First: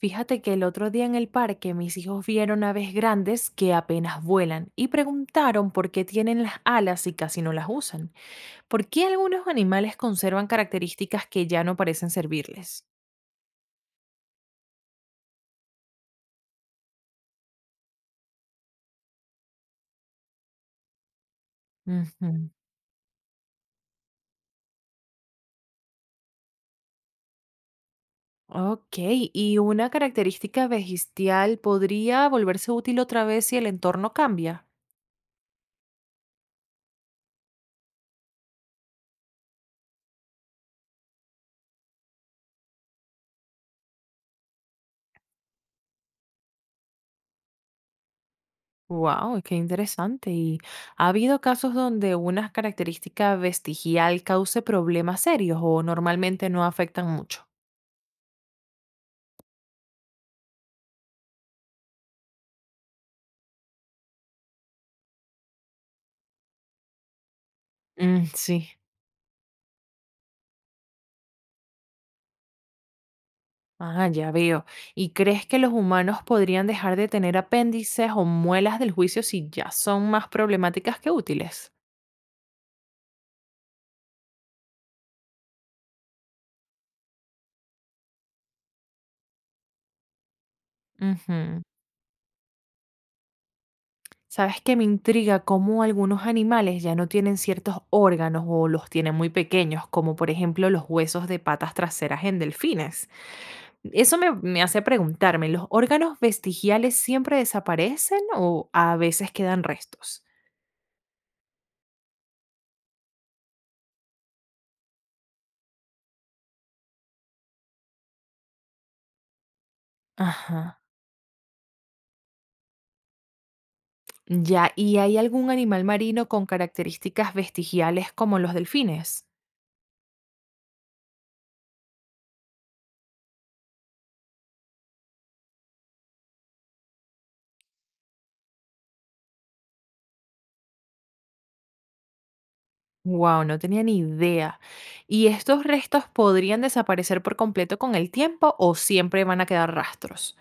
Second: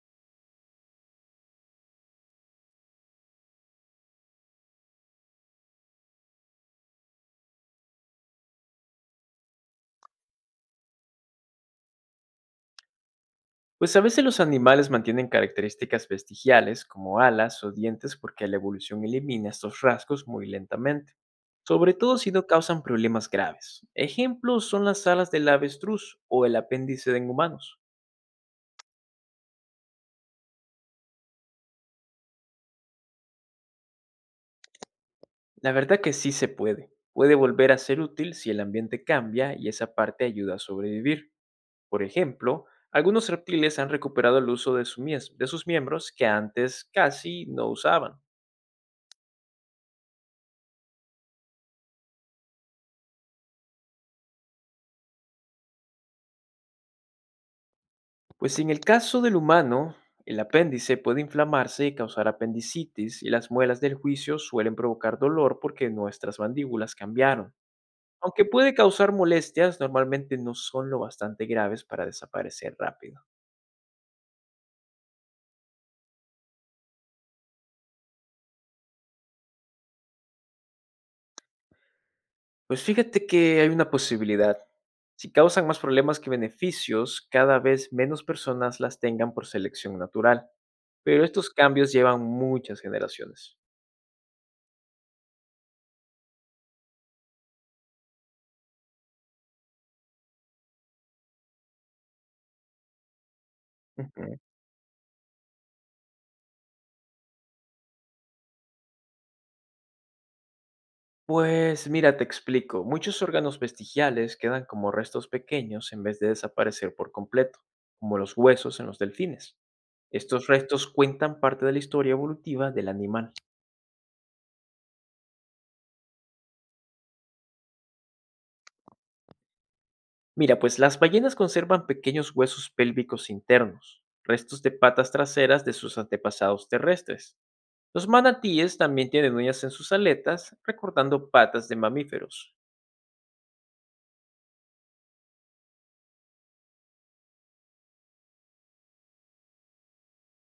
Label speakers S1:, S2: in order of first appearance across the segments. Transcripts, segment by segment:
S1: Fíjate que el otro día en el parque mis hijos vieron aves grandes que apenas vuelan y preguntaron por qué tienen las alas y casi no las usan. ¿Por qué algunos animales conservan características que ya no parecen servirles?
S2: Pues a veces los animales mantienen características vestigiales como alas o dientes porque la evolución elimina estos rasgos muy lentamente, sobre todo si no
S1: Ujú.
S2: causan problemas graves. Ejemplos son las alas del avestruz o el apéndice de humanos.
S1: Ok, ¿y una característica vestigial podría volverse útil otra vez si el entorno cambia?
S2: La verdad que sí se puede. Puede volver a ser útil si el ambiente cambia y esa parte ayuda a sobrevivir. Por ejemplo, algunos reptiles han recuperado el uso de de sus miembros que antes casi no usaban.
S1: Wow, qué interesante. ¿Y ha habido casos donde una característica vestigial cause problemas serios o normalmente no afectan mucho?
S2: Pues si en el caso del humano, el apéndice puede inflamarse y causar apendicitis, y las muelas del juicio suelen provocar dolor porque nuestras mandíbulas cambiaron.
S1: Mm,
S2: Aunque
S1: sí.
S2: puede causar molestias, normalmente no son lo bastante graves para desaparecer rápido.
S1: Ah, ya veo. ¿Y crees que los humanos podrían dejar de tener apéndices o muelas del juicio si ya son más problemáticas que útiles?
S2: Pues fíjate que hay una posibilidad. Si causan más problemas que beneficios, cada vez menos personas las tengan por selección natural. Pero estos
S1: Ujú.
S2: cambios llevan muchas generaciones.
S1: ¿Sabes qué me intriga cómo algunos animales ya no tienen ciertos órganos o los tienen muy pequeños, como por ejemplo los huesos de patas traseras en delfines? Eso me,
S2: Ujú.
S1: me hace preguntarme, ¿los órganos vestigiales siempre desaparecen o a veces quedan restos?
S2: Pues mira, te explico. Muchos órganos vestigiales quedan como restos pequeños en vez de desaparecer por completo, como los huesos en los delfines. Estos
S1: Ajá.
S2: restos cuentan parte de la historia evolutiva del animal.
S1: Ya, ¿y hay algún animal marino con características vestigiales como los delfines?
S2: Mira, pues las ballenas conservan pequeños huesos pélvicos internos, restos de patas traseras de sus antepasados terrestres. Los manatíes también tienen uñas en sus aletas, recordando patas de mamíferos.
S1: Wow, no tenía ni idea. ¿Y estos restos podrían desaparecer por completo con el tiempo o siempre van a quedar rastros?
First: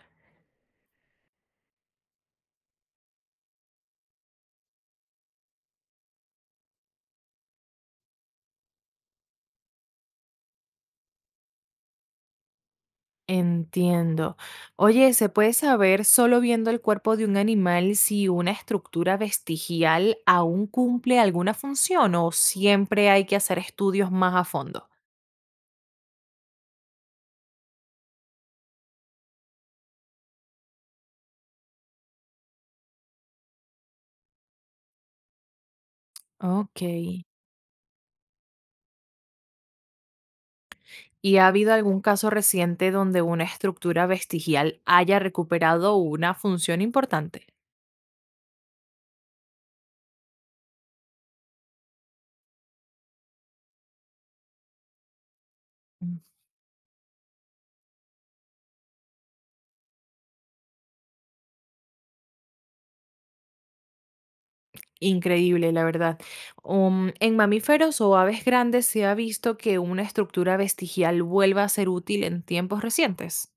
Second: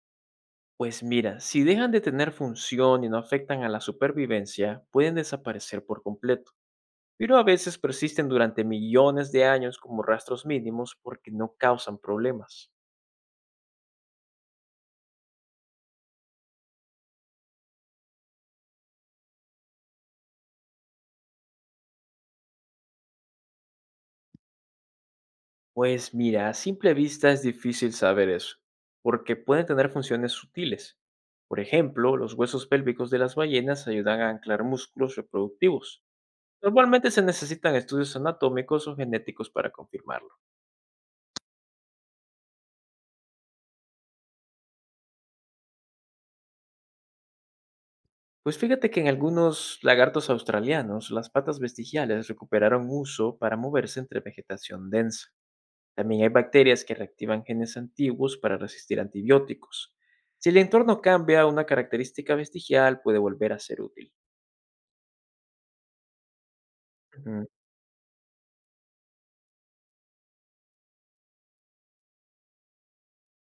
S2: Pues mira, si dejan de tener función y no afectan a la supervivencia, pueden desaparecer por completo, pero a veces persisten durante millones de años como rastros mínimos porque no causan problemas.
S1: Entiendo. Oye, ¿se puede saber solo viendo el cuerpo de un animal si una estructura vestigial aún cumple alguna función o siempre hay que hacer estudios más a fondo?
S2: Pues mira, a simple vista es difícil saber eso, porque pueden tener funciones sutiles. Por ejemplo, los huesos pélvicos de las ballenas ayudan a anclar músculos reproductivos.
S1: Ok.
S2: Normalmente se necesitan estudios anatómicos o genéticos para confirmarlo.
S1: ¿Y ha habido algún caso reciente donde una estructura vestigial haya recuperado una función importante?
S2: Pues fíjate que en algunos lagartos australianos las patas vestigiales recuperaron uso para moverse entre vegetación densa.
S1: Mm.
S2: También hay bacterias que reactivan genes antiguos para resistir antibióticos. Si el entorno cambia, una característica vestigial puede volver a ser útil.
S1: Increíble, la verdad. En
S2: Ujú.
S1: mamíferos o aves grandes se ha visto que una estructura vestigial vuelva a ser útil en tiempos recientes.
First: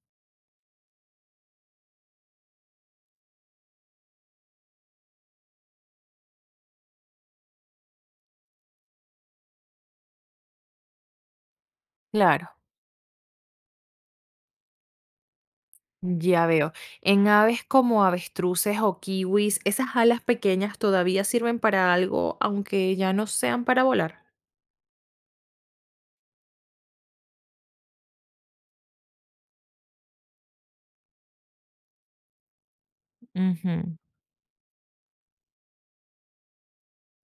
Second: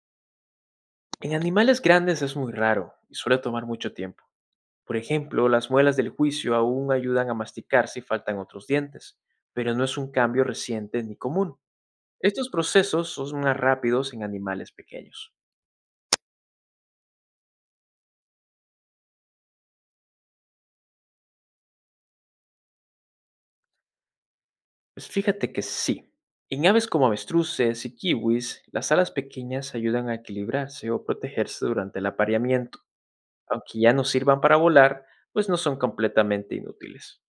S2: En animales grandes es muy raro y suele tomar mucho tiempo. Por ejemplo, las muelas del juicio aún ayudan a masticar si faltan otros dientes, pero no es un cambio reciente ni común.
S1: Claro,
S2: Estos procesos son más rápidos en animales pequeños.
S1: ya veo. En aves como avestruces o kiwis, esas alas pequeñas todavía sirven para algo, aunque ya no sean para volar.
S2: Pues fíjate que sí. En aves como avestruces y kiwis, las alas pequeñas ayudan a equilibrarse o protegerse durante el apareamiento. Aunque ya
S1: Ujú.
S2: no sirvan para volar, pues no son completamente inútiles.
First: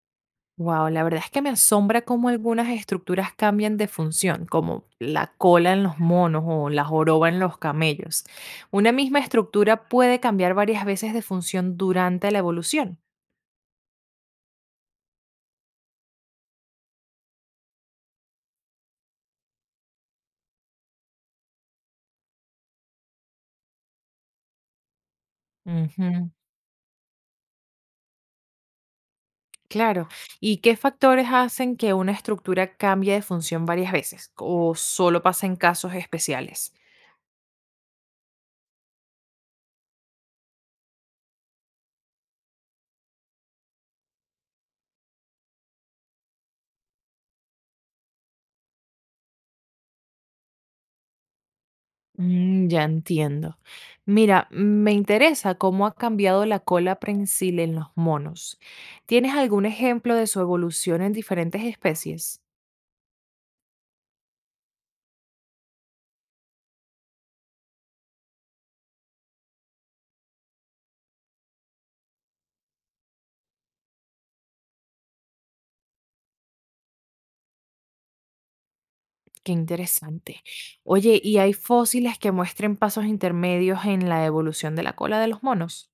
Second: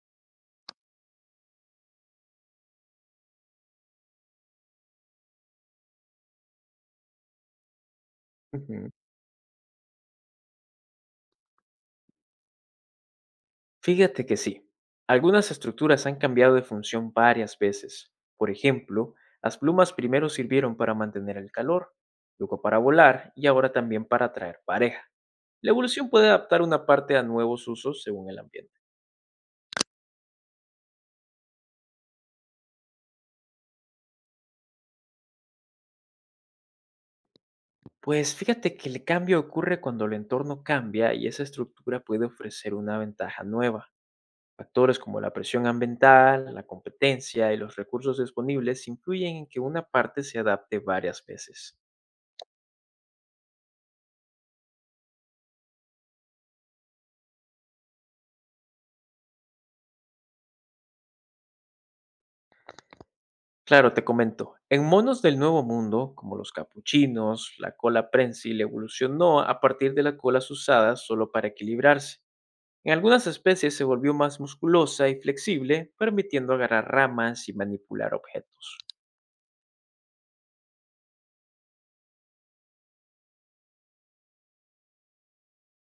S1: Wow, la verdad es que me asombra cómo algunas estructuras cambian de función, como la cola en los monos o la joroba en los camellos. Una
S2: Ujú.
S1: misma estructura puede cambiar varias veces de función durante la evolución.
S2: Fíjate que sí. Algunas estructuras han cambiado de función varias veces. Por ejemplo, las plumas primero sirvieron para mantener el calor, luego para volar y ahora también para atraer pareja. La evolución puede
S1: Ujú,
S2: adaptar una parte a nuevos usos según el ambiente.
S1: claro. ¿Y qué factores hacen que una estructura cambie de función varias veces? ¿O solo pasa en casos especiales?
S2: Pues fíjate que el cambio ocurre cuando el entorno cambia y esa estructura puede ofrecer una ventaja nueva. Factores como la presión ambiental, la competencia y los recursos disponibles influyen en que una parte se adapte varias veces.
S1: Mm, ya entiendo. Mira, me interesa cómo ha cambiado la cola prensil en los monos. ¿Tienes algún ejemplo de su evolución en diferentes especies?
S2: Claro, te comento, en monos del Nuevo Mundo, como los capuchinos, la cola prensil evolucionó a partir de las colas usadas solo para equilibrarse. En algunas especies se volvió más musculosa y flexible, permitiendo agarrar ramas y manipular objetos.
S1: Qué interesante. Oye, ¿y hay fósiles que muestren pasos intermedios en la evolución de la cola de los monos?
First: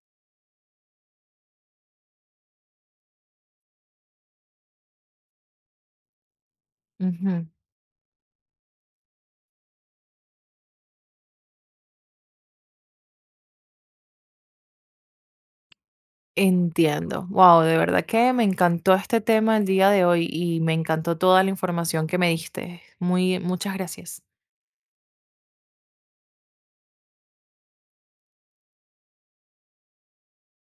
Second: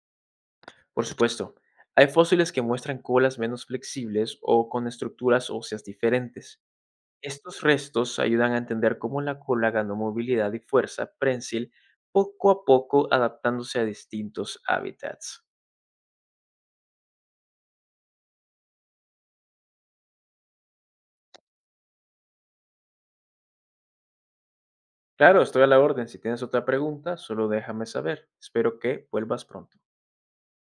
S2: Por supuesto, hay fósiles que muestran colas menos flexibles o con estructuras óseas diferentes.
S1: Ujú.
S2: Estos restos ayudan a entender cómo la cola ganó movilidad y fuerza prensil poco a poco adaptándose a distintos hábitats.
S1: Entiendo. Wow, de verdad que me encantó este tema el día de hoy y me encantó toda la información que me diste. Muy, muchas gracias.
S2: Claro, estoy a la orden. Si tienes otra pregunta, solo déjame saber. Espero que vuelvas pronto.